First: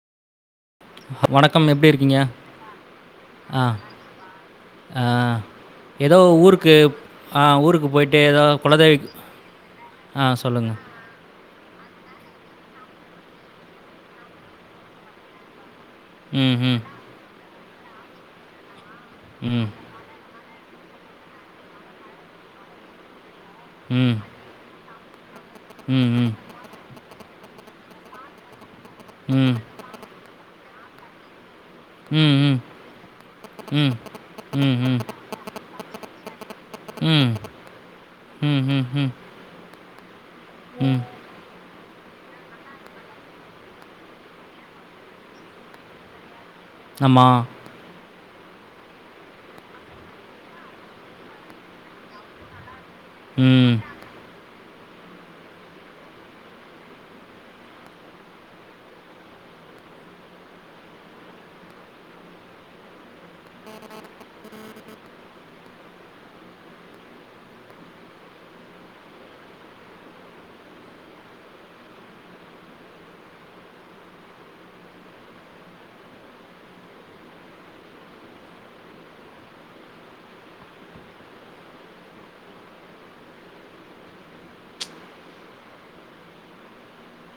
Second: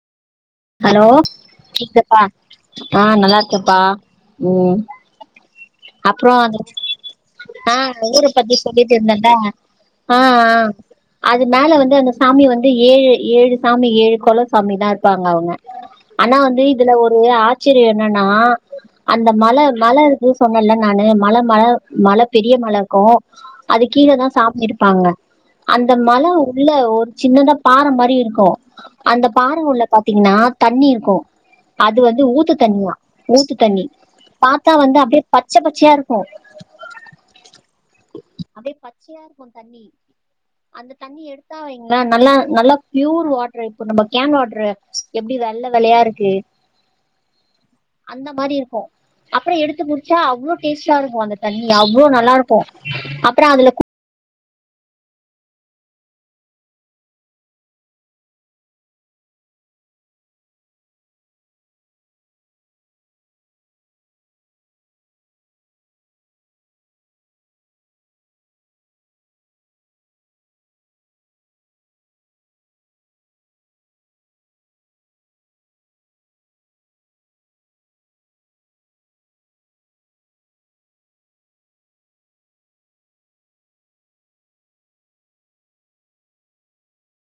Hello வணக்கம் எப்படி இருக்கீங்க? கேக்குதாப்பா ஆ நல்லா ஆ, இருக்கேப்பா உ ஆ ஏதோ அப்பறோ அத ஊருக்கு ஆ ஊருக்கு போயிட்டு ஊர ஏதோ பத்தி சொல்லிட்டு குலதெய் இருந்தேல்ல ஆ ஆ அது மேல வந்து அந்த சாமி வந்து ஏழு ஏழு சாமி ஏழு கொள சாமிதா இருப்பாங்க அவுங்க ஆனா ம், வந்து ம், இதுல ஒரு ஆச்சரிய என்னன்னா அந்த மலை ம், மழ அதுவு சொன்னேல நானு மல மல மல பெரிய மலருக்கு அது கீழ ம், தா சாமி இருப்பாங்க அந்த ம், ம், மல இல்ல ஒரு சின்னதா பாற மாரி இருக்கு அந்த பாற ம், உள்ள பாத்தீங்கன்னா தண்ணி இருக்கு அது வந்து ஊத்து ம், தண்ணியா ஊத்து ம், தண்ணி ம், ம், பாத்தா ம், வந்து அப்டி பச்ச பச்சயா இருக்கு ம், ம், அப்டியே ம், ம், பச்சையா இருக்கு தண்ணி அந்த ம், தண்ணி எடுத்தா வைங்களே நல்லா நல்லா ப்யூர் வாட்டெரு இப்போ நம்ம கேன் வாட்ரு எப்டி வெள்ள வெள்ளயா இருக்கு ஆமா அந்த மாரி இருக்கு அப்பறொ எடுத்து குடிச்சா அவ்ளோ டேஸ்ட்டா இருக்கு அந்த தண்ணி அவ்ளோ நல்லா இரு க்கு அப்றோ ம். அதுல